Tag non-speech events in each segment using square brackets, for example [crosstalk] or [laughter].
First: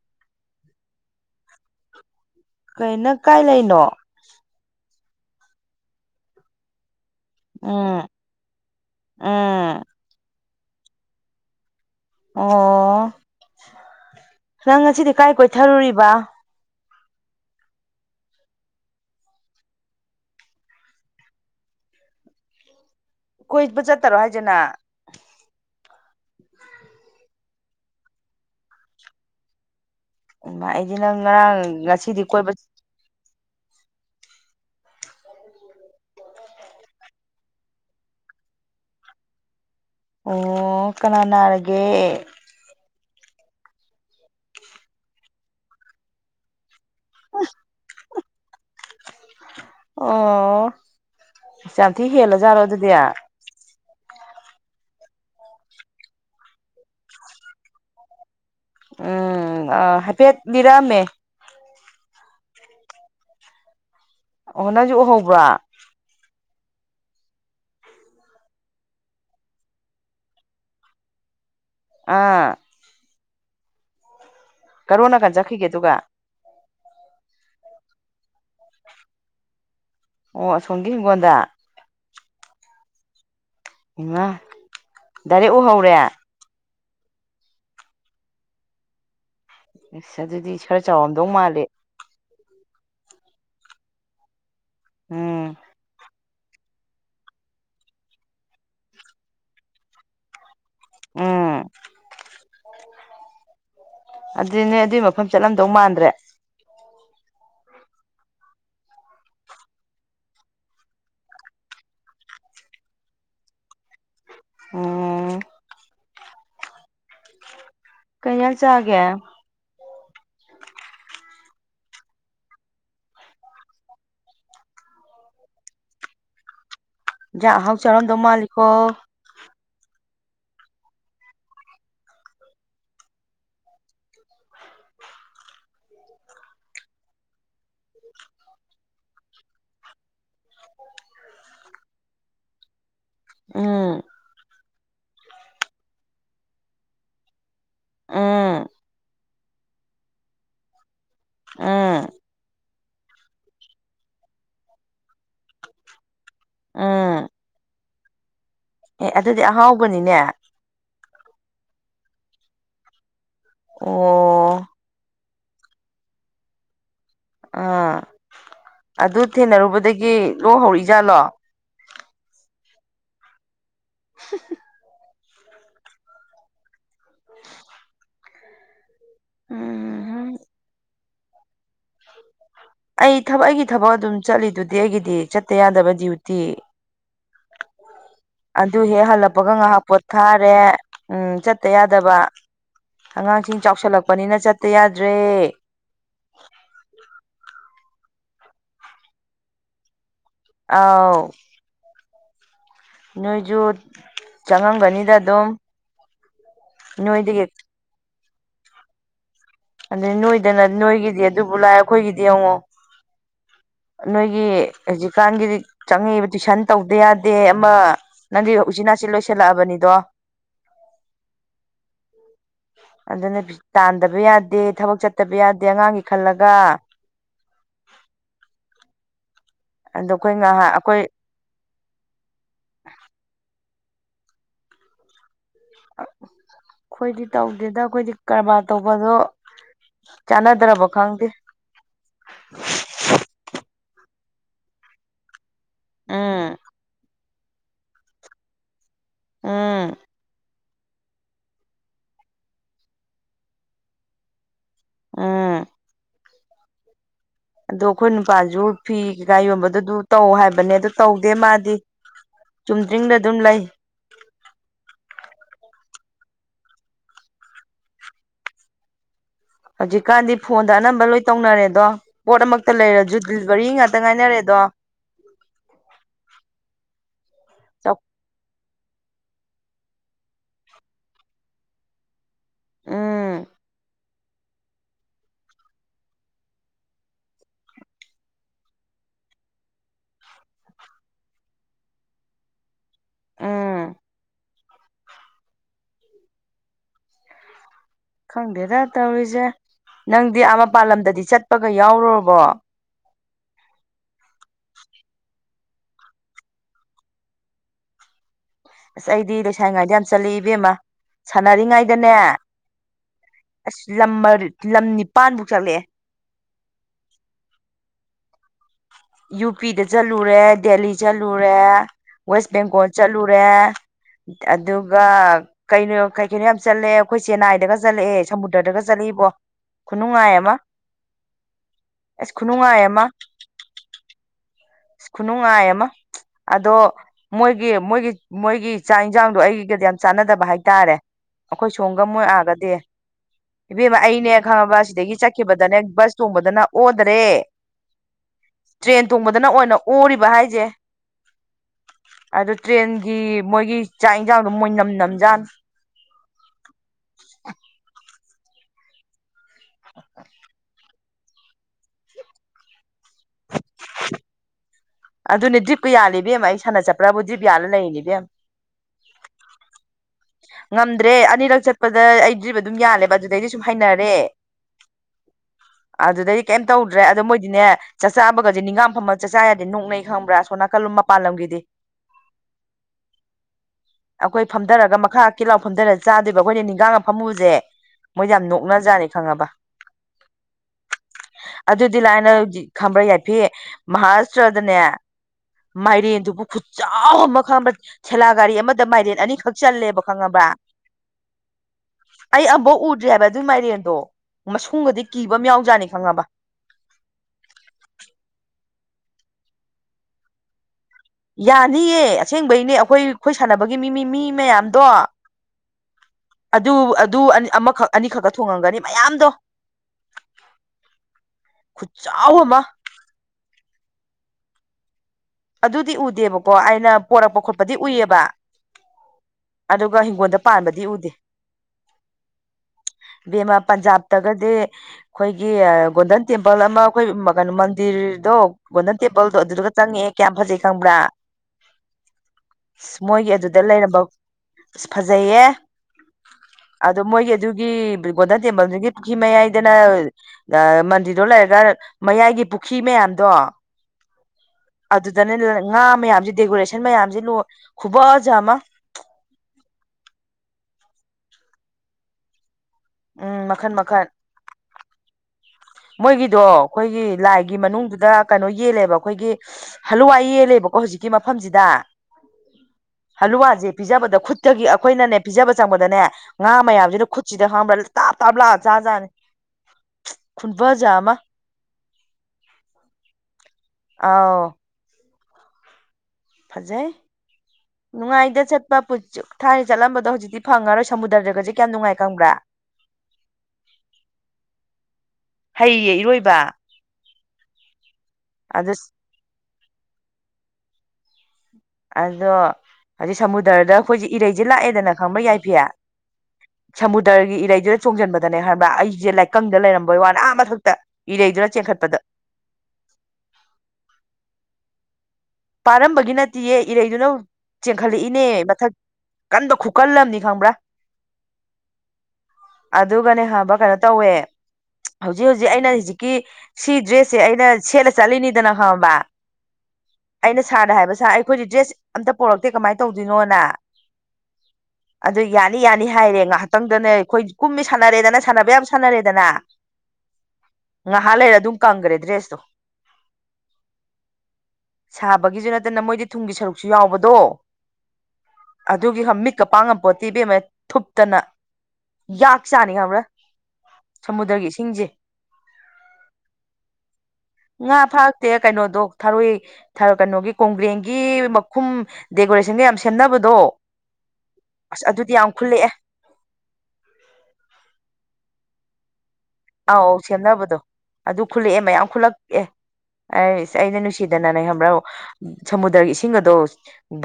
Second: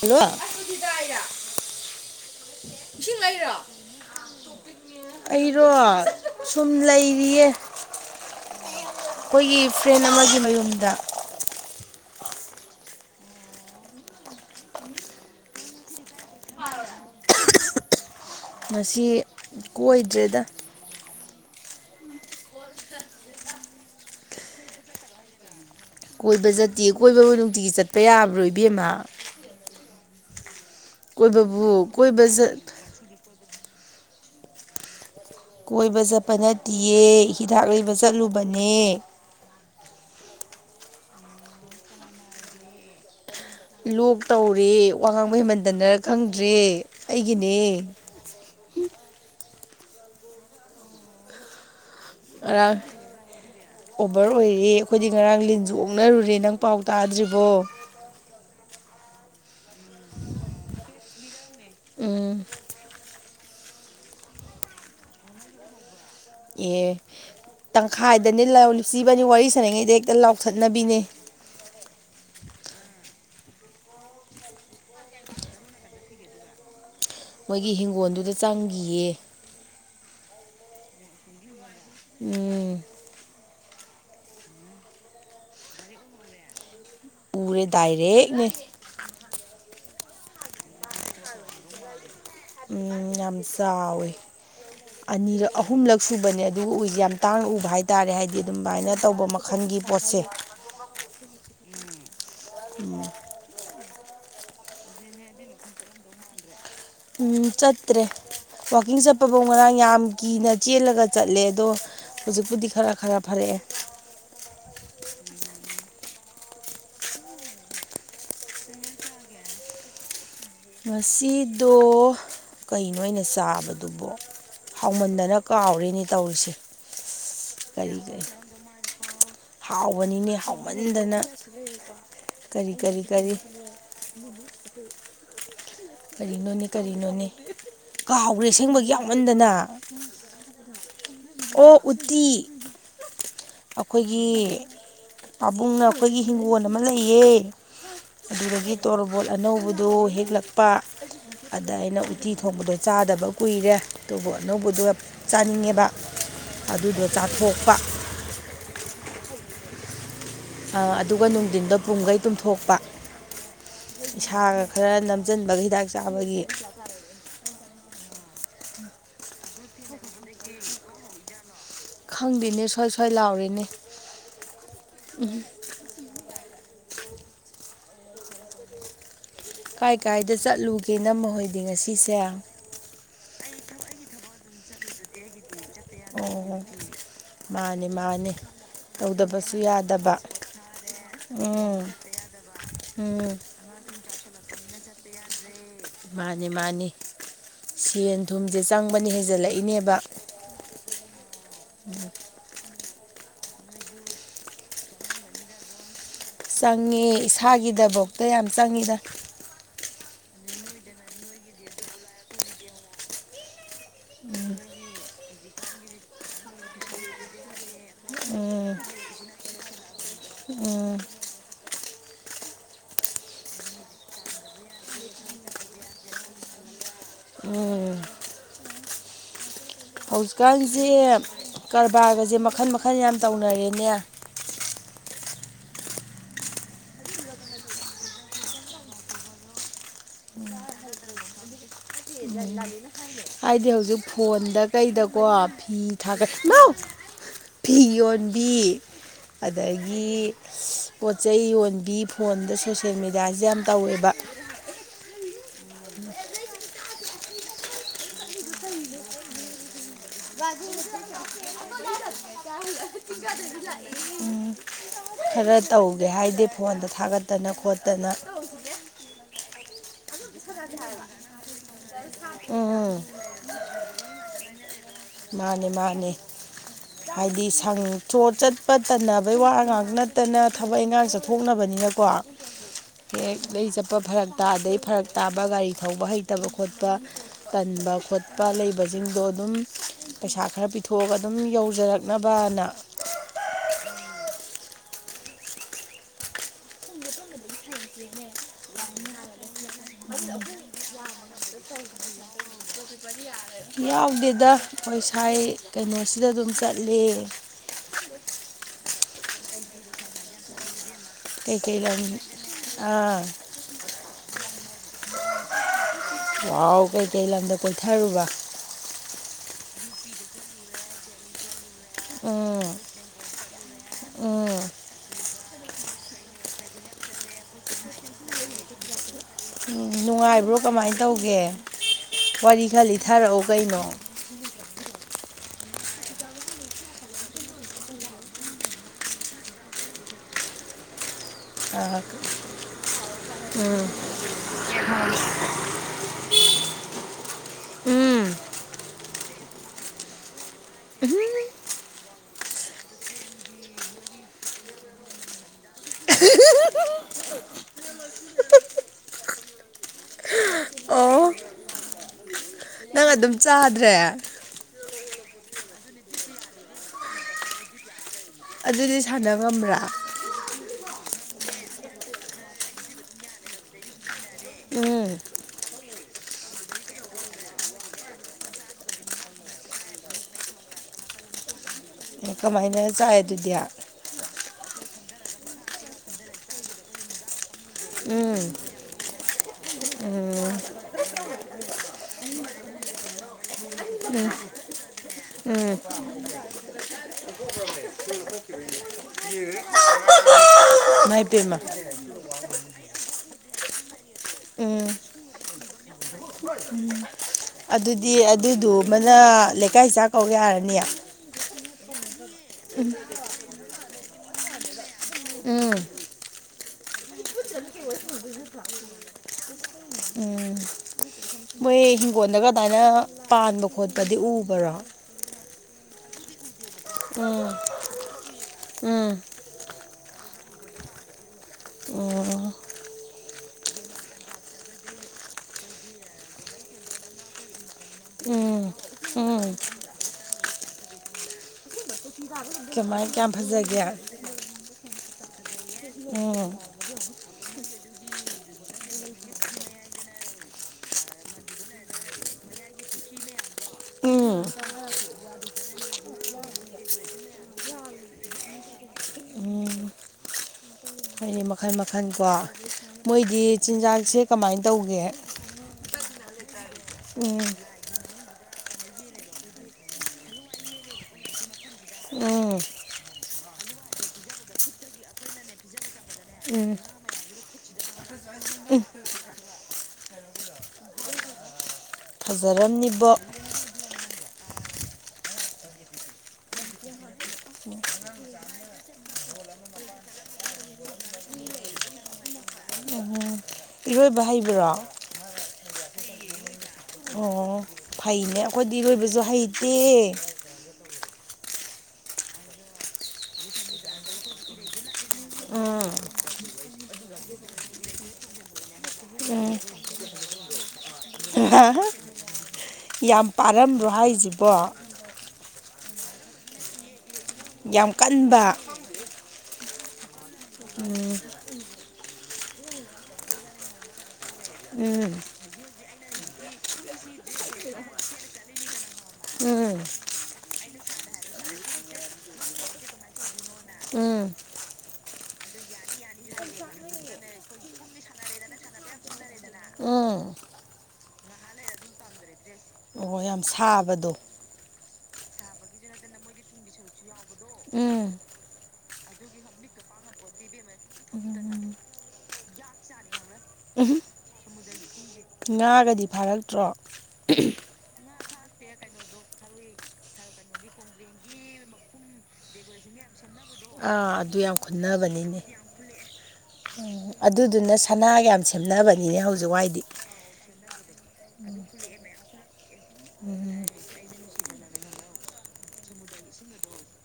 hello [unintelligible] ꯀꯩꯅ ꯏꯁꯤꯡ ꯀꯥꯏ ꯂꯩꯔꯣ ꯂꯩꯅꯣ ꯑꯩꯔꯣ ꯁꯨꯝ ꯂꯩꯔꯤꯌꯦ ꯎꯝ ꯑꯩꯈꯣꯏꯒꯤ ꯎꯝ ꯐ꯭ꯔꯦꯟ ꯑꯃꯒꯤ ꯃꯌꯨꯝꯗ ꯑꯣ ꯅꯪ ꯉꯁꯤꯗꯤ ꯀꯥꯏ ꯀꯣꯏꯊꯔꯨꯔꯤꯕ ꯉꯁꯤ ꯀꯣꯏꯗ꯭ꯔꯦꯗ ꯀꯣꯏꯕ ꯆꯠꯇꯔꯣ ꯍꯥꯏꯗꯦꯅ ꯀꯣꯏꯕ ꯆꯠꯇꯦ ꯀꯣꯏꯕꯕꯨ ꯅꯨꯡꯇꯤꯒꯤ ꯆꯠꯄ ꯌꯥꯕ꯭ꯔꯣ ꯏꯕꯦꯝꯃ ꯎꯝ ꯑꯩꯗꯤ ꯅꯪ ꯉꯔꯥꯡ ꯀꯣꯏꯕꯕꯨ ꯉꯁꯤꯗꯤ ꯀꯣꯏꯕ ꯆꯠ ꯀꯣꯏꯕꯁꯤ ꯀꯣꯏꯕ ꯆꯠꯄ ꯅꯠꯇꯦꯌꯦ ꯍꯤꯗꯥꯛ ꯂꯩꯕ ꯆꯠꯂꯨꯕꯅꯦ ꯑꯣ ꯀꯅꯥ ꯅꯥꯔꯒꯦ ꯂꯣꯛ ꯇꯧꯔꯦ ꯋꯥ ꯉꯥꯡꯕ ꯍꯩꯃꯟꯗꯅꯔ ꯈꯪꯗ꯭ꯔꯦ ꯑꯩꯒꯤꯅꯦ ꯑꯣ ꯌꯥꯝꯊꯤ ꯍꯦꯜꯂꯖꯥꯠꯔꯣ ꯑꯗꯨꯗꯤ ꯑꯣꯕꯔ ꯑꯣꯏꯔꯦ ꯑꯩꯈꯣꯏꯗꯤ ꯉꯔꯥꯡ ꯂꯤꯟꯁꯨ ꯑꯣꯛꯅꯔꯨꯔꯦ ꯅꯪ ꯄꯥꯎ ꯇꯥꯗ꯭ꯔꯤꯕꯣ ꯎꯝ ꯑ ꯍꯥꯏꯐꯦꯠ ꯂꯤꯔꯛ ꯑꯝꯃꯦ ꯎꯝ ꯑꯣ ꯍꯣ ꯅꯪꯁꯨ ꯎꯍꯧꯕ꯭ꯔꯥ ꯑꯦ ꯇꯪꯈꯥꯏꯗꯅꯦ ꯂꯧ ꯂꯤꯞꯁꯤꯕꯅꯤ ꯋꯥꯔꯤ ꯁꯥꯟꯅꯉꯩꯗ ꯍꯦꯛꯇ ꯂꯥꯎꯊꯠꯅꯕꯤꯅꯦ ꯑꯥ ꯀꯔꯣꯟ ꯅꯥꯀꯟ ꯆꯠꯈꯤꯒꯦ ꯑꯗꯨꯒ ꯃꯣꯏꯒꯤ ꯍꯤꯡꯒꯣꯜꯗꯨꯗ ꯆꯪꯈꯤꯌꯦ ꯑꯣ ꯁꯣꯝꯒꯤ ꯍꯤꯡꯒꯣꯟꯗ ꯎꯝ ꯏꯃꯥ ꯗꯥꯏꯔꯦꯛ ꯎꯍꯧꯔꯦ ꯎꯔꯦ ꯗꯥꯏꯔꯦꯛꯅꯦ ꯑꯦꯁ ꯑꯗꯨꯗꯤ ꯈꯔ ꯆꯥꯎꯔꯝꯗꯧ ꯃꯥꯜꯂꯦ ꯎ ꯌꯥꯝ ꯆꯥꯎꯋꯦ ꯑꯅꯤꯔꯛ ꯎꯝ ꯑꯍꯨꯝꯂꯛ ꯁꯨꯕꯅꯦ ꯑꯗꯨꯒ ꯎꯏꯁꯦ ꯌꯥꯝ ꯇꯥꯡꯅ ꯎꯕ ꯍꯥꯏꯇꯥꯔꯦ ꯍꯥꯏꯗꯤ ꯑꯗꯨꯃꯥꯏꯅ ꯇꯧꯕ ꯃꯈꯜꯒꯤ ꯄꯣꯠꯁꯦ ꯎꯝ ꯎꯝ ꯑꯗꯨ ꯅ ꯑꯗꯨꯏ ꯃꯐꯝ ꯆꯠꯂꯝꯗꯧ ꯃꯥꯟꯗ꯭ꯔꯦ ꯆꯠꯇ꯭ꯔꯦ ꯋꯥꯛꯀꯤꯡ ꯆꯠꯄꯐꯧ ꯉꯔꯥꯡ ꯌꯥꯝ ꯀꯤꯅ ꯆꯦꯜꯂꯒ ꯆꯠꯂꯦ ꯑꯗꯣ ꯍꯧꯖꯤꯛꯄꯨꯗꯤ ꯈꯔ ꯈꯔ ꯐꯔꯛꯑꯦ ꯑꯣ ꯀꯩꯖꯥꯡ ꯆꯥꯒꯦ ꯉꯁꯤꯗꯣ ꯀꯩꯅꯣꯅ ꯆꯥꯕꯗꯨꯕꯣ ꯍꯥꯎꯃꯟꯗꯅ ꯀꯥꯎꯔꯤꯅꯤ ꯇꯧꯔꯤꯁꯦ ꯏꯟꯖꯡ ꯑꯥꯍꯥꯎ ꯀꯔꯤ ꯆꯥꯔꯝꯗꯧ ꯀꯔꯤ ꯃꯥꯜꯂꯤꯀꯣ ꯍꯥꯎꯕꯅꯤꯅꯦ ꯍꯥꯎꯃꯟꯗꯅ ꯀꯔꯤ ꯀꯔꯤ ꯀꯔꯤ ꯀꯔꯤꯅꯣꯅꯦ ꯀꯔꯤꯅꯣꯅꯦ ꯀꯥꯎꯈ꯭ꯔꯦꯁꯦꯡꯕꯒꯤ ꯌꯥꯎꯃꯟꯗꯅ ꯑ ꯑꯣ ꯎꯠꯇꯤ ꯎꯝ ꯑꯩꯈꯣꯏꯒꯤ ꯄꯥꯕꯨꯡꯅ ꯑꯩꯈꯣꯏꯒꯤ ꯍꯤꯡꯒꯣꯜ ꯑꯃ ꯂꯩꯌꯦ ꯎꯝ ꯑꯗꯨꯗꯒꯤ ꯇꯣꯔꯕꯣꯠ ꯑꯅꯧꯕꯗꯨ ꯍꯦꯛꯂꯛꯄ ꯑꯗ ꯑꯩꯅ ꯎꯝ ꯎꯠꯇꯤ ꯊꯣꯡꯕꯗꯣ ꯆꯥꯗꯕ ꯀꯨꯏꯔꯦ ꯑꯗꯨꯗ ꯑꯅꯧꯕꯗꯣ ꯆꯥꯅꯤꯡꯉꯦꯕ ꯑꯗꯨꯗꯣ ꯎꯝ ꯆꯥꯊꯣꯛꯄ ꯑꯦ ꯑꯗꯨꯗꯤ ꯑꯍꯥꯎꯕꯅꯤꯅꯦ ꯑꯗꯨꯒ ꯅꯨꯡꯊꯤꯟꯗꯣ ꯄꯨꯡꯈꯩ ꯇꯨꯝꯊꯣꯛꯄ ꯑꯣ ꯏꯁꯥꯒ ꯈꯔ ꯅꯝꯁꯤꯟꯕꯒ ꯍꯤꯗꯥꯛ ꯆꯥꯕꯒꯤ ꯑꯥ ꯑꯗꯨ ꯊꯦꯡꯅꯔꯨꯕꯗꯒꯤ ꯂꯣꯛ ꯍꯧꯔꯛꯏꯖꯥꯠꯂꯣ ꯈꯪꯗꯦꯅꯦ ꯁꯨꯋꯥꯏ ꯁꯣꯏ ꯂꯥꯎꯔꯤꯅꯦ ꯍꯝ ꯍꯥꯝ ꯎꯝ ꯀꯥꯏ ꯎꯝ ꯀꯥꯏꯗ ꯆꯠꯂꯨꯒꯦ ꯏꯅꯝꯃꯥ ꯃꯈꯣꯏꯗꯤ ꯉꯁꯤꯁꯦ ꯑꯩ ꯊꯕꯛ ꯑꯩꯒꯤ ꯊꯕꯛ ꯑꯗꯨꯝ ꯆꯠꯂꯤꯗꯨꯗꯤ ꯑꯩꯒꯤꯗꯤ ꯆꯠꯇ ꯌꯥꯗꯕ ꯗ꯭ꯌꯨꯇꯤ ꯑꯣ ꯃꯥꯅꯦ ꯃꯥꯅꯦ ꯑꯗꯨ ꯍꯦꯛ ꯍꯜꯂꯛꯄꯒ ꯇꯧꯗꯕꯁꯨ ꯉꯥꯏꯍꯥꯛ ꯄꯣꯠ ꯌꯥꯗꯕ ꯊꯥꯔꯦ ꯎꯝ ꯆꯠꯇ ꯌꯥꯗ ꯗꯕ ꯎꯝ ꯑꯉꯥꯡꯁꯤꯡ ꯆꯥꯎꯁꯜꯂꯛꯄꯅꯤꯅ ꯆꯠꯇ ꯌꯥꯗ꯭ꯔꯦ ꯃꯥꯅꯤ ꯃꯥꯅꯤ ꯁꯦꯟ ꯊꯨꯝꯁꯦ ꯆꯪꯕꯅꯤ ꯍꯦꯟꯖꯜꯂꯛꯏꯅꯦꯕ ꯑꯥꯎ ꯎ ꯅꯣꯏꯁꯨ ꯆꯪꯉꯝꯕꯅꯤꯗ ꯑꯗꯨꯝ ꯆꯪꯉꯦ ꯅꯣꯏꯗꯒꯤ ꯏꯁꯥꯒꯤꯗꯐꯧꯇ ꯌꯥꯝ ꯆꯪꯉꯤꯗ ꯑꯗꯨꯗꯩ ꯅꯣꯏꯗꯅ ꯅꯣꯏꯒꯤꯗꯤ ꯑꯗꯨꯕꯨ ꯂꯥꯛꯑꯦ ꯑꯩꯈꯣꯏꯒꯤꯗꯤ ꯌꯦꯡꯉꯣ ꯅꯣꯏꯒꯤ ꯍꯧꯖꯤꯛꯀꯥꯟꯒꯤ ꯆꯪꯉꯛꯏꯕ ꯇꯨꯏꯁꯟ ꯇꯧꯗ ꯌꯥꯗꯦ ꯑꯃ ꯅꯪꯒꯤ ꯎꯝ ꯎꯆꯤꯟꯅꯥꯁꯤ ꯂꯣꯏꯁꯤꯜꯂꯛꯑꯕꯅꯤꯗꯣ ꯎꯝ ꯑꯗꯨꯅ ꯇꯥꯟꯗꯕ ꯌꯥꯗꯦ ꯊꯕꯛ ꯆꯠꯇꯕ ꯌꯥꯗꯦ ꯑꯉꯥꯡꯒꯤ ꯈꯜꯂꯒ ꯎꯝ ꯑꯗꯣ ꯑꯩꯈꯣꯏ ꯉꯥꯏꯍꯥꯛ ꯍꯧꯖꯤꯛꯀꯥꯟꯁꯦ ꯑꯩꯈꯣꯏ ꯀꯔꯕꯥꯔꯒꯁꯦ ꯃꯈꯟ ꯃꯈꯜ ꯌꯥꯝ ꯇꯧꯅꯔꯦꯅꯦ ꯑꯩꯈꯣꯏꯗꯤ ꯇꯧꯗꯦꯗ ꯑꯩꯈꯣꯏꯗꯤ ꯀꯔꯕꯥꯔ ꯇꯧꯕꯗꯣ ꯆꯥꯟꯅꯗ꯭ꯔꯕ ꯈꯪꯗꯦ ꯀ ꯂꯅꯤꯅ ꯈꯥꯏ ꯍꯥꯏꯗꯤ ꯍꯧꯖꯤꯛ ꯐꯣꯟꯗ ꯀꯩꯗꯀꯣ ꯐꯤ ꯎꯝ ꯊꯥꯒꯠꯂꯤꯅꯣ ꯐꯤ ꯌꯣꯟꯕꯤ ꯎꯝ ꯑꯗꯒꯤ ꯄꯣꯠ ꯆꯩꯩ ꯌꯣꯟꯕꯤ ꯐꯣꯟꯗ ꯁꯣꯁꯦꯜ ꯃꯦꯗꯤꯌꯥꯁ ꯌꯥꯝ ꯇꯧꯋꯦꯕ ꯎꯝ ꯑꯗꯣ ꯑꯩꯈꯣꯏ ꯅꯨꯄꯥꯁꯨ ꯐꯤ ꯀꯩꯀꯥ ꯌꯣꯟꯕꯗꯨ ꯑꯗꯨ ꯇꯧ ꯍꯥꯏꯕꯅꯦ ꯑꯗꯨ ꯇꯧꯗꯦ ꯃꯥꯗꯤ ꯆꯨꯝꯗ꯭ꯔꯤꯡꯗ ꯑꯗꯨꯝ ꯂꯩ ꯈꯔ ꯇꯧꯒꯦ ꯍꯥꯏꯗꯤ ꯐꯣꯟꯗ ꯊꯥꯒꯠꯇꯅ ꯈꯣꯠꯇꯅ ꯍꯧꯖꯤꯛꯀꯥꯟꯗꯤ ꯐꯣꯟꯗ ꯑꯅꯝꯕ ꯂꯣꯏ ꯇꯧꯅꯔꯦꯗꯣ ꯄꯣꯠ ꯑꯃꯛꯇ ꯎꯝ ꯂꯩꯔꯁꯨ ꯒꯥꯔꯤ ꯉꯥꯛꯇ ꯉꯥꯏꯅꯔꯦꯗꯣ ꯃꯥꯅꯦ ꯃꯥꯅꯦ ꯍꯥꯏꯗꯤ ꯁꯪ ꯆꯣꯠ ꯆꯠ ꯄ ꯇꯟꯅꯕꯩ ꯋꯥ ꯉꯥꯛꯇ ꯅꯠꯇꯅ ꯊꯕꯛ ꯏꯪꯈꯥꯡ ꯆꯠꯊꯣꯛꯅꯕꯅꯤꯅꯀꯣ ꯍꯦꯛ ꯎꯝ ꯂꯩ ꯆꯠꯄ ꯐꯔꯛ ꯇꯥ ꯑꯗꯩ ꯐꯔꯛ ꯇꯥꯕ ꯒꯥꯔꯤ ꯊꯧꯕ ꯍꯩꯇꯕ ꯈꯣꯠꯄ ꯇꯟꯕ ꯈꯣꯠꯄ ꯂꯩꯕꯁꯤꯡꯗꯣ ꯑꯗꯨꯝ ꯄꯩꯁꯥ ꯈꯔ ꯄꯤꯊꯣꯛꯑꯒ ꯑꯗꯨꯝ ꯌꯧꯖꯔꯛꯅꯕꯅ ꯎꯝ ꯈꯪꯗꯦꯗ ꯇꯧꯔꯤꯁꯦ ꯅꯪꯗꯤ ꯃꯄꯥꯥꯟꯂꯝꯗꯗꯤ ꯆꯠꯄꯒ ꯌꯥꯎꯔꯔꯕꯣ ꯀ ꯌꯥ ꯍꯥꯏ ꯌꯥꯎꯗꯦꯗ ꯑꯩꯣꯏ ꯁꯥꯏ ꯀꯩꯅꯣꯁꯤꯗ ꯑꯗꯨꯝ ꯆꯠꯂꯤ ꯑꯁ ꯑꯩꯗꯤ ꯂꯩꯁꯥꯏꯉꯥꯏꯗ ꯌꯥꯝ ꯆꯠꯂꯛ ꯏꯕꯦꯝꯃ ꯀꯩꯀꯩ ꯂꯝ ꯁꯥꯟꯅꯔꯤꯉꯥꯏꯗꯅꯦ ꯑꯥ ꯑꯁ ꯂꯝ ꯂꯝ ꯅꯤꯄꯥꯟꯃꯧꯛ ꯆꯠꯂꯛꯑꯦ ꯋꯥꯥꯎ ꯀꯩ ꯀꯩ ꯂꯝꯥꯟꯗ ꯀꯣꯏꯊꯔꯨꯕ ꯌꯨ ꯄꯤꯗ ꯆꯠꯂꯨꯔꯦ ꯗꯦꯜꯂꯤ ꯆꯠꯂꯨꯔꯦ ꯋꯦꯁ ꯎꯝ ꯕꯦꯡꯒꯣꯜ ꯆꯠꯂꯨꯔꯦ ꯎꯝ ꯑꯗꯨꯒ ꯀꯩꯅꯣ ꯀꯩ ꯀꯩꯅꯣ ꯌꯥꯝ ꯆꯠꯂꯛꯦ ꯑꯩꯈꯣꯏ ꯆꯦꯟꯅꯥꯏꯗꯒ ꯆꯠꯂꯛꯑꯦ ꯁꯃꯨꯗ꯭ꯔꯗꯒ ꯆꯠꯂꯛꯏꯕꯣ ꯎꯝ ꯈꯨꯅꯨꯡꯉꯥꯏ ꯑꯃ ꯅꯨꯡꯉꯥꯏꯕ꯭ꯔꯣ ꯀꯃꯥꯏꯅ ꯇꯧꯒꯦ ꯑꯁ ꯋꯥꯔꯤ ꯈꯨꯅꯨꯡꯉꯥꯏ ꯈꯔ ꯑꯃ ꯂꯤꯊꯔꯛꯑꯣ ꯀꯩꯅꯣ ꯈꯨꯅꯨꯡꯉꯥꯏ ꯑꯃ ꯑꯗꯣ ꯃꯣꯏꯒꯤ ꯃꯣꯏꯒꯤ ꯃꯣꯏꯒꯤꯥꯛ ꯏꯟꯁꯥꯡꯗꯣ ꯑꯩꯒꯤꯒꯗꯤ ꯌꯥꯝ ꯆꯥꯟꯅꯗꯕ ꯍꯥꯏꯇꯥꯔꯦ ꯑꯩꯈꯣꯏ ꯁꯣꯝꯒ ꯃꯣꯏ ꯑꯒꯗꯤ ꯏꯕꯦꯝꯃ ꯑꯩꯅꯦ ꯈꯪꯉꯕ ꯁꯤꯗꯒꯤ ꯆꯠꯀ ꯗꯅꯦ ꯕꯁ ꯇꯣꯡꯕꯗꯅ ꯑꯣꯗꯔꯦ ꯎꯝ ꯇ꯭ꯔꯦꯟ ꯇꯣꯡꯕ ꯑꯗꯨꯅ ꯑꯣꯏꯅ ꯎꯔꯤꯕ ꯍꯥꯏꯁꯦ ꯍꯏ ꯍꯏ ꯑꯗꯨ ꯇ꯭ꯔꯦꯟꯒꯤ ꯃꯣꯏꯒꯤ ꯆꯥꯛ ꯌꯦꯟꯁꯥꯡꯗꯣ ꯃꯣꯏ ꯅꯝ ꯅꯝꯖꯥꯠꯅꯤ [unintelligible] [unintelligible] ꯑꯣ ꯅꯪ ꯑꯗꯨꯝ ꯆꯥꯗ꯭ꯔꯦ ꯑꯗꯨꯅꯦ ꯗ꯭ꯔꯤꯞꯨ ꯌꯥꯜꯂꯤꯦꯕꯦꯝ ꯑꯩ ꯁꯥꯟꯅ ꯆꯠꯄꯥꯕꯨ ꯗ꯭ꯔꯤꯞ ꯌꯥꯜꯂ ꯂꯩꯌꯦꯅꯦꯕꯦꯝ ꯑꯗꯨꯗꯤ ꯁꯥꯟꯅ ꯉꯝꯕ꯭ꯔꯥ ꯉꯝꯗ꯭ꯔꯦ ꯑꯅꯤꯔꯛ ꯆꯠꯄꯗ ꯑꯩꯗ꯭ꯔꯤꯕ ꯑꯗꯨꯝ ꯌꯥꯜꯂꯦꯕ ꯑꯗꯨꯗꯩꯗꯤ ꯁꯨꯝ ꯍꯩꯅꯔꯦ ꯎꯝ ꯑꯗꯨꯗꯩꯗꯤ ꯀꯩꯝ ꯇꯧꯗ꯭ꯔꯦ ꯑꯗꯣ ꯃꯣꯏꯗꯤꯅꯦ ꯆꯥꯛꯆꯥꯥꯕꯒꯗꯤ ꯅꯤꯡꯒꯥꯝꯐꯝꯝꯃꯒ ꯆꯥꯛ ꯆ ꯌꯥꯗꯗꯤ ꯅꯣꯛꯅꯩ ꯈꯪꯕ꯭ꯔꯥ ꯁꯣ ꯅꯥꯀꯜꯂꯨꯝ ꯃꯄꯥꯟ ꯂꯝꯒꯤꯗꯤ ꯀꯃꯥꯏꯅ ꯆꯥꯏ ꯑꯗꯨꯗꯤ ꯑꯩꯈꯣꯏ ꯐꯝꯊꯔꯒ ꯃꯈꯥ ꯀꯀꯤ ꯂꯥꯎ ꯐꯝꯊꯔꯒ ꯆꯥꯗꯣꯏꯕ ꯑꯩꯈꯣꯏꯅ ꯅꯤꯡꯒꯥꯥꯡꯅ ꯐꯝꯃꯨꯁꯦ ꯃꯣꯏ ꯎꯝ ꯌꯥꯝ ꯅꯣꯛꯅꯖꯥꯠꯅꯤ ꯈꯪꯉꯕ ꯎꯝ ꯑꯗꯨꯗꯤ ꯂꯥꯏꯅ ꯈꯝꯕ꯭ꯔꯥ ꯌꯥꯏꯐ ꯃꯍꯥꯔꯥꯁꯇ꯭ꯔꯗꯅꯦ ꯃꯥꯏꯔꯦꯟꯗꯨꯕꯨ ꯈꯨꯠꯆꯥꯎꯃ ꯈꯕ ꯊꯦꯂꯥ ꯒꯥꯔꯤ ꯑꯃꯗ ꯃꯥꯏꯔꯦꯟ ꯑꯅꯤꯈꯛ ꯆꯜꯂꯦꯕ ꯈꯪꯉꯕ ꯃꯥꯏ ꯄꯅ ꯑꯩ ꯑꯃꯐꯧ ꯎꯗ꯭ꯔꯤ ꯍꯥꯏꯕ ꯑꯗꯨꯏ ꯃꯥꯏꯔꯦꯟꯗꯣ ꯃꯁꯨꯡꯒꯗꯤ ꯀꯤꯕ ꯑꯃ ꯌꯥꯎꯖꯥꯠꯅꯤ ꯈꯪꯉꯕ ꯍ ꯎꯝ ꯑꯗꯨꯗꯤ ꯑꯗꯨꯗꯨ ꯃꯅ ꯂꯩꯀꯥꯏ ꯏꯆꯥꯥꯛ ꯀꯧ ꯌꯥꯔꯅꯤ ꯌꯥꯅꯤꯌꯦ ꯑꯁꯦꯡꯕꯩꯅꯦ ꯑꯩꯈꯣꯏ ꯑꯩꯈꯣꯏ ꯁꯥꯟꯅꯕꯒꯤ ꯃꯤ ꯃꯤ ꯃꯤ ꯃꯌꯥꯝꯗꯣ ꯎꯝ ꯑꯗꯨ ꯑꯗꯨ ꯑꯃꯈꯛ ꯑꯅꯤꯈꯛꯛꯇ ꯊꯣꯡꯉꯝꯒꯅꯤ ꯃꯌꯥꯝꯗꯣ ꯎꯝ ꯃꯣꯏ ꯈꯨꯠꯆꯥꯎ ꯍꯤꯡꯒꯣꯜꯗꯒ ꯑꯃ ꯑꯗꯨꯃꯥꯏꯅ ꯄꯥꯟꯕ ꯈꯣꯠꯄꯗꯤ ꯎꯕꯔꯣ ꯑꯗꯨꯗꯤ ꯎꯗꯦꯕꯀꯣ ꯑꯩꯅ ꯄꯣꯔꯛꯄ ꯎꯝ ꯈꯣꯠꯄꯗꯤ ꯎꯏꯌꯦꯕ ꯎꯝ ꯑꯗꯨꯒ ꯍꯤꯡꯒꯣꯜꯗ ꯄꯥꯟꯕꯗꯤ ꯎꯗꯦ ꯎꯝ ꯕꯃ ꯄꯟꯖꯥꯕꯇꯒꯗꯤ ꯑꯩꯈꯣꯏꯒꯤ ꯒꯣꯜꯗꯟ ꯇꯦꯝꯄꯜ ꯑꯃ ꯑꯩꯈꯣꯏ ꯀꯩꯅꯣ ꯃꯟꯗꯤꯔꯗꯣ ꯎꯝ ꯒꯣꯜꯗꯟ ꯇꯦꯝꯄꯜꯗꯣ ꯎꯝ ꯑꯗꯨꯗꯨꯒ ꯆꯪꯉꯦ ꯀꯌꯥꯝ ꯐꯖꯩ ꯈꯪꯕ꯭ꯔꯥ ꯑ ꯀꯃꯥꯏ ꯃꯣꯏꯒꯤ ꯀꯌꯥꯝ ꯑꯗꯨꯗ ꯐꯖꯒꯦ ꯂꯩꯔꯝꯕ ꯑꯁ ꯐꯖꯩꯌꯦ ꯎꯝ ꯑꯗꯣ ꯃꯣꯏꯒꯤ ꯑꯗꯨꯒꯤ ꯒꯣꯜꯗꯟ ꯇꯦꯝꯄꯜꯗꯨꯒꯤ ꯄꯨꯈ꯭ꯔꯤ ꯃꯌꯥꯏꯗꯅ ꯑ ꯃꯟꯗꯤꯔꯗꯣ ꯂꯩꯔꯒ ꯃꯌꯥꯏꯒꯤ ꯄꯨꯈ꯭ꯔꯤ ꯃꯌꯥꯝꯗꯣ ꯎꯝ ꯑꯗꯨꯗꯅ ꯉꯥ ꯃꯌꯥꯝꯁꯦ ꯗꯦꯀꯣꯔꯦꯁꯟ ꯃꯌꯥꯝꯁꯦ ꯂ ꯈꯨꯐꯖ ꯑꯃ ꯑ ꯃꯈꯟ ꯃꯈꯟ ꯀꯣ ꯎꯝ ꯃꯣꯏꯗꯤ ꯃꯈꯟ ꯃꯈꯟ ꯆꯤꯟꯖꯥꯛꯁꯦ ꯀꯃꯥꯏꯅ ꯇꯧꯒꯦ ꯃꯣꯏꯒꯤꯗꯣ ꯑꯩꯈꯣꯏꯒꯤ ꯎꯝ ꯂꯥꯏꯒꯤ ꯃꯅꯨꯡꯗꯨꯗ ꯀꯩꯅꯣ ꯌꯦꯜꯂꯦꯕ ꯑꯩꯈꯣꯏꯒꯤ ꯍꯜꯂꯨꯋꯥꯏ ꯌꯦꯜꯂꯦꯕꯀꯣ ꯍꯧꯖꯤꯛꯀꯤ ꯃꯐꯝꯁꯤꯗ ꯎꯝ ꯍꯂꯨꯋꯥꯁꯦ ꯄꯤꯖꯕꯗ ꯈꯨꯠꯇꯒꯤ ꯑꯩꯈꯣꯏꯅꯅꯦ ꯄꯤꯖꯕ ꯆꯪꯕꯗꯅꯦ ꯉꯥ ꯃꯌꯥꯝꯁꯤꯅ ꯈꯨꯠꯁꯤꯗ ꯈꯪꯕ꯭ꯔꯥ ꯇꯥꯞ ꯇꯥꯞ ꯂꯥꯛꯑꯖꯥꯖꯥꯠꯅꯤ ꯈꯟꯕꯖꯃ ꯐꯖꯔꯝꯂꯤꯕ ꯑꯥꯎ ꯐꯖꯩ ꯎꯝ ꯅꯨꯡꯉꯥꯏꯗ ꯆꯠꯄ ꯊꯥꯏꯅ ꯆꯠꯂꯝꯕꯗꯣ ꯍꯧꯖꯤꯛꯇꯤ ꯐꯪꯉꯔꯣꯏ ꯁꯃꯨꯗ꯭ꯔꯗꯒꯁꯦ ꯀꯌꯥꯝ ꯅꯨꯡꯉꯥꯏ ꯈꯪꯕ꯭ꯔꯥ ꯎꯝ ꯏꯔꯣꯏꯕ ꯍꯩꯕ꯭ꯔꯣ ꯍꯩꯌꯦ ꯏꯔꯣꯏꯕ ꯑꯣ ꯐꯩꯅꯦ ꯑꯗꯨ ꯑꯩꯈꯣꯏꯗꯤ ꯏꯔꯣꯏꯕꯁꯨ ꯍꯩꯇꯦ ꯑꯗꯣ ꯍꯧꯖꯤꯛ ꯁꯃꯨꯗ꯭ꯔꯗ ꯑꯩꯈꯣꯏꯁꯦ ꯏꯔꯩꯁꯦ ꯂꯥꯛꯑꯦꯗꯅ ꯈꯪꯕ ꯌꯥꯏꯐꯦ ꯁꯃꯨꯗ꯭ꯔꯒꯤ ꯏꯔꯩꯗꯨꯗ ꯆꯣꯡꯁꯤꯟꯕꯗꯅꯦ ꯍꯥꯏꯝꯕꯥ ꯑꯩꯁꯦ ꯂꯥꯏꯀꯪꯗ ꯂꯩꯔꯝꯕꯣꯏ ꯋꯥꯅ ꯃꯊꯛꯇ ꯏꯔꯩꯗꯨꯅ ꯆꯦꯟꯈꯠꯄꯗ ꯌꯥꯝ ꯄꯥꯔ꯭ꯔꯣ ꯍꯥꯏꯁꯤꯕꯣ ꯄꯥꯔꯝꯕꯒꯤ ꯅꯠꯇꯦꯌꯦ ꯏꯔꯩꯗꯨꯅ ꯌꯥꯝ ꯆꯦꯟꯈꯠꯂꯛꯏꯅꯦ ꯀꯟꯕ ꯃꯊꯛ ꯀꯟꯕ ꯈꯨꯀꯜꯂꯝꯕꯅꯤ ꯈꯪꯕ꯭ꯔꯥ ꯑꯣ ꯑꯗꯨꯒꯅꯦ ꯍꯥꯏꯕ ꯀꯩꯅꯣ ꯇꯧꯋꯦ ꯎꯝ ꯍꯧꯖꯤꯛ ꯍꯧꯖꯤꯛ ꯑꯩꯅ ꯍꯧꯖꯤꯛꯀꯤ ꯁꯤ ꯗ꯭ꯔꯦꯁꯁꯦ ꯑꯩꯅ ꯁꯦꯠꯂ ꯆꯠꯂꯤꯅꯤꯗꯅ ꯈꯪꯕ ꯎꯝ ꯑꯩꯅ ꯁꯥꯔꯗ ꯍꯥꯏꯕ ꯁꯥꯔ ꯑꯩꯈꯣꯏꯗꯤ ꯗ꯭ꯔꯦꯁ ꯑꯝꯇ ꯄꯣꯔꯛꯇꯦ ꯀꯃꯥꯏꯅ ꯇꯧꯗꯣꯏꯅꯣꯅ [unintelligible] ꯑꯗꯨ ꯌꯥꯅꯤ ꯌꯥꯅꯤ ꯍꯥꯏꯔꯦ ꯉꯥꯏꯍꯥꯛꯇꯪꯗꯅꯦ ꯑꯩꯈꯣꯏ ꯀꯨꯝꯃꯤ ꯁꯥꯟꯅꯔꯦꯗꯅ ꯁꯥꯟꯅꯕ ꯌꯥꯝ ꯁꯥꯟꯅꯔꯦꯗꯅ ꯎꯝ ꯉꯥꯏꯍꯥꯛ ꯂꯩꯔ ꯑꯗꯨꯝ ꯀꯪꯈ꯭ꯔꯦ ꯗ꯭ꯔꯦꯁꯇꯣ ꯑꯣ ꯌꯥꯝ ꯁꯥꯕꯗꯣ ꯁꯥꯕꯒꯤꯁꯨ ꯅꯠꯇꯅ ꯃꯣꯏꯗꯤ ꯊꯨꯝꯒꯤ ꯁꯔꯨꯛꯁꯨ ꯌꯥꯎꯕꯗꯣ ꯎꯝ ꯑꯗꯨꯒꯤ ꯃꯤꯠꯀ ꯄꯥꯡꯉꯄꯣꯠꯇꯤꯕꯤ ꯑꯃ ꯊꯨꯞꯇꯅ ꯌꯥꯥꯛ ꯆꯥꯅꯤ ꯈꯕ꯭ꯔꯥ ꯁꯃꯨꯗ꯭ꯔꯒꯤ ꯏꯁꯤꯡꯁꯦ ꯉꯥꯒꯗꯤ ꯐꯥꯔꯛꯇ꯭ꯔꯣ ꯉꯥ ꯐꯥꯔꯛꯇꯦ ꯀꯩꯅꯣꯗꯣ ꯊꯔꯨꯏ ꯊ ꯀꯩꯅꯣꯒꯤ ꯀꯣꯡꯒ꯭ꯔꯦꯟꯒꯤ ꯃꯈꯨꯝ ꯗꯦꯀꯣꯔꯦꯁꯟꯒ ꯌꯥꯝ ꯁꯦꯝꯅꯕꯗꯣ ꯑꯥ ꯑꯗꯨ ꯌꯥꯝ ꯑꯁ ꯑꯗꯨꯗꯤ ꯌꯥꯝ ꯈꯨꯟꯅꯅꯕꯅꯤꯅꯦ ꯈꯨꯠꯂꯛꯑꯦ ꯎꯝ ꯑꯗꯨꯗꯨꯅ ꯁꯅꯥꯒ ꯌꯥꯝ ꯁꯦꯝꯅꯕꯅꯤꯅꯦ ꯍꯧꯖꯤꯛ ꯋꯥꯏꯗꯤ ꯑꯧ ꯁꯦꯝꯅꯕꯗꯣ ꯑꯗꯨ ꯈꯨꯜꯂꯛꯑꯦ ꯃꯌꯥꯝ ꯈꯨꯜꯂꯛꯑꯦ ꯑꯩ ꯑꯩꯗꯤ ꯅꯨꯡꯁꯤꯗꯅꯅꯦ ꯍ꯭ꯔꯥꯎꯎ ꯁꯃꯨꯗ꯭ꯔꯒꯤ ꯏꯁꯤꯡ ꯑꯗꯣ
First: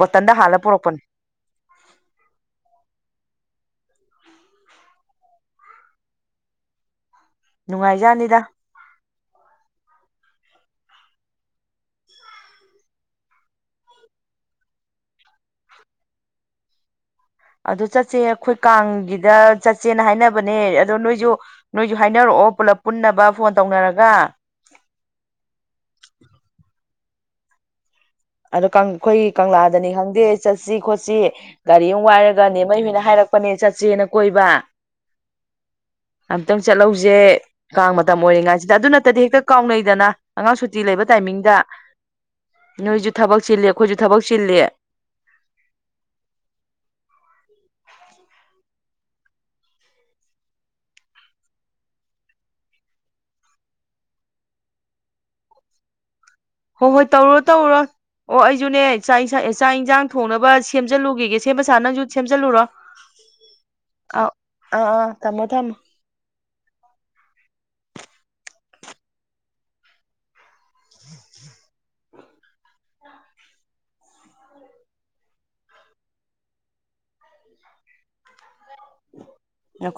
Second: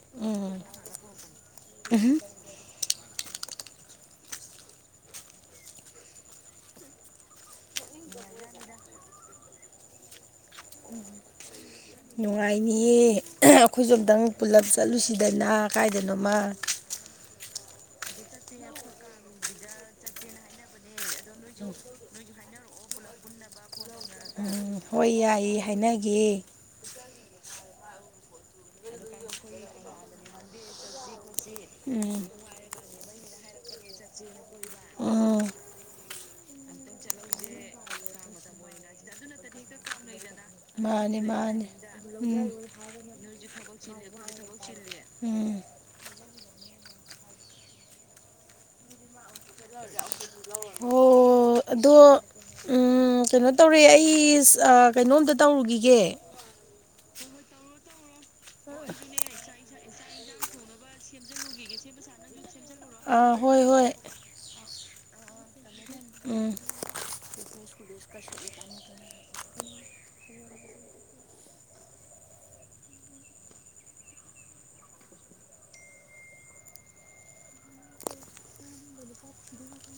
ꯕꯣꯇꯜꯗ ꯍꯥꯜꯂ ꯄꯨꯔꯛꯄꯅꯤ ꯎꯝꯨꯝ ꯅꯨꯡꯉꯥꯏꯖꯅꯤꯗ ꯎꯝ ꯅꯨꯡꯉꯥꯏꯅꯤꯌꯦ ꯑꯩꯈꯣꯏꯁꯨ ꯑꯝꯇꯪ ꯄꯨꯂꯞ ꯆꯠꯂꯨꯁꯤꯗꯅ ꯀꯥꯏꯗꯅꯣꯃ ꯑꯗꯨ ꯆꯠꯁꯦ ꯑꯩꯈꯣꯏ ꯀꯥꯡꯒꯤꯗ ꯆꯠꯁꯦꯅ ꯍꯥꯏꯅꯕꯅꯦ ꯑꯗꯣ ꯅꯣꯏꯁꯨ ꯅꯣꯏꯁꯨ ꯍꯥꯏꯅꯔꯛꯑꯣ ꯄꯨꯂꯞ ꯄꯨꯟꯅꯕ ꯐꯣꯟ ꯇꯧꯅꯔꯒ ꯎꯝ ꯍꯣꯏ ꯌꯥꯏꯌꯦ ꯍꯥꯏꯅꯒ ꯑꯗꯣ ꯑꯩꯈꯣꯏ ꯀꯪꯂꯥꯗꯅꯤ ꯈꯪꯗꯦ ꯆꯠꯁꯤ ꯈꯣꯠꯁꯤ ꯒꯥꯔꯤ ꯑꯃꯨ ꯎꯝ ꯋꯥꯏꯔꯒꯅꯦ ꯃꯩ ꯍꯣꯏꯅ ꯍꯥꯏꯔꯛꯄꯅꯦ ꯆꯠꯁꯦꯅ ꯀꯣꯏꯕ ꯎꯝ ꯑꯝꯨꯛꯇꯪ ꯆꯠꯍꯧꯁꯦ ꯀꯥꯡ ꯃꯇꯝ ꯑꯣꯏꯔꯤꯉꯥꯏꯁꯤꯗ ꯑꯗꯨ ꯅꯠꯇꯗꯤ ꯍꯦꯛꯇ ꯀꯥꯎꯅꯩꯗꯅ ꯑꯉꯥꯡ ꯁꯨꯇꯤ ꯂꯩꯕ ꯃꯥꯅꯦ ꯇꯥꯏꯃꯤꯡꯗ ꯃꯥꯅꯦ ꯎꯝ ꯅꯣꯏꯁꯨ ꯊꯕꯛ ꯆꯤꯂꯦ ꯑꯩꯈꯣꯏꯁꯨ ꯊꯕꯛ ꯆꯤꯂꯦ ꯎꯝ ꯍ [unintelligible] ꯑꯣ ꯑꯗꯣ ꯀꯩꯅꯣ ꯇꯧꯔꯦ ꯑꯩ ꯀꯩꯅꯣꯝꯇ ꯇꯧꯔꯨꯈꯤꯒꯦ ꯍꯣꯏ ꯍꯣꯏ ꯇꯧꯔꯨꯔꯣ ꯇꯧꯔꯨꯔꯣ ꯑꯣ ꯑꯩꯁꯨꯅꯦ ꯆꯥꯛ ꯆꯥꯛ ꯌꯦꯟꯁꯥꯡ ꯊꯣꯡꯅꯕ ꯁꯦꯝꯖꯜꯂꯨꯈꯤꯒꯦ ꯁꯦꯝꯕ ꯁꯥ ꯅꯪꯁꯨ ꯁꯦꯝꯖꯜꯂꯨꯔꯣ ꯑꯥ ꯍꯣꯏ ꯍꯣꯏ ꯑꯥ ꯊꯝꯃꯣ ꯊꯝ ꯎꯝ ꯎ ꯂꯣ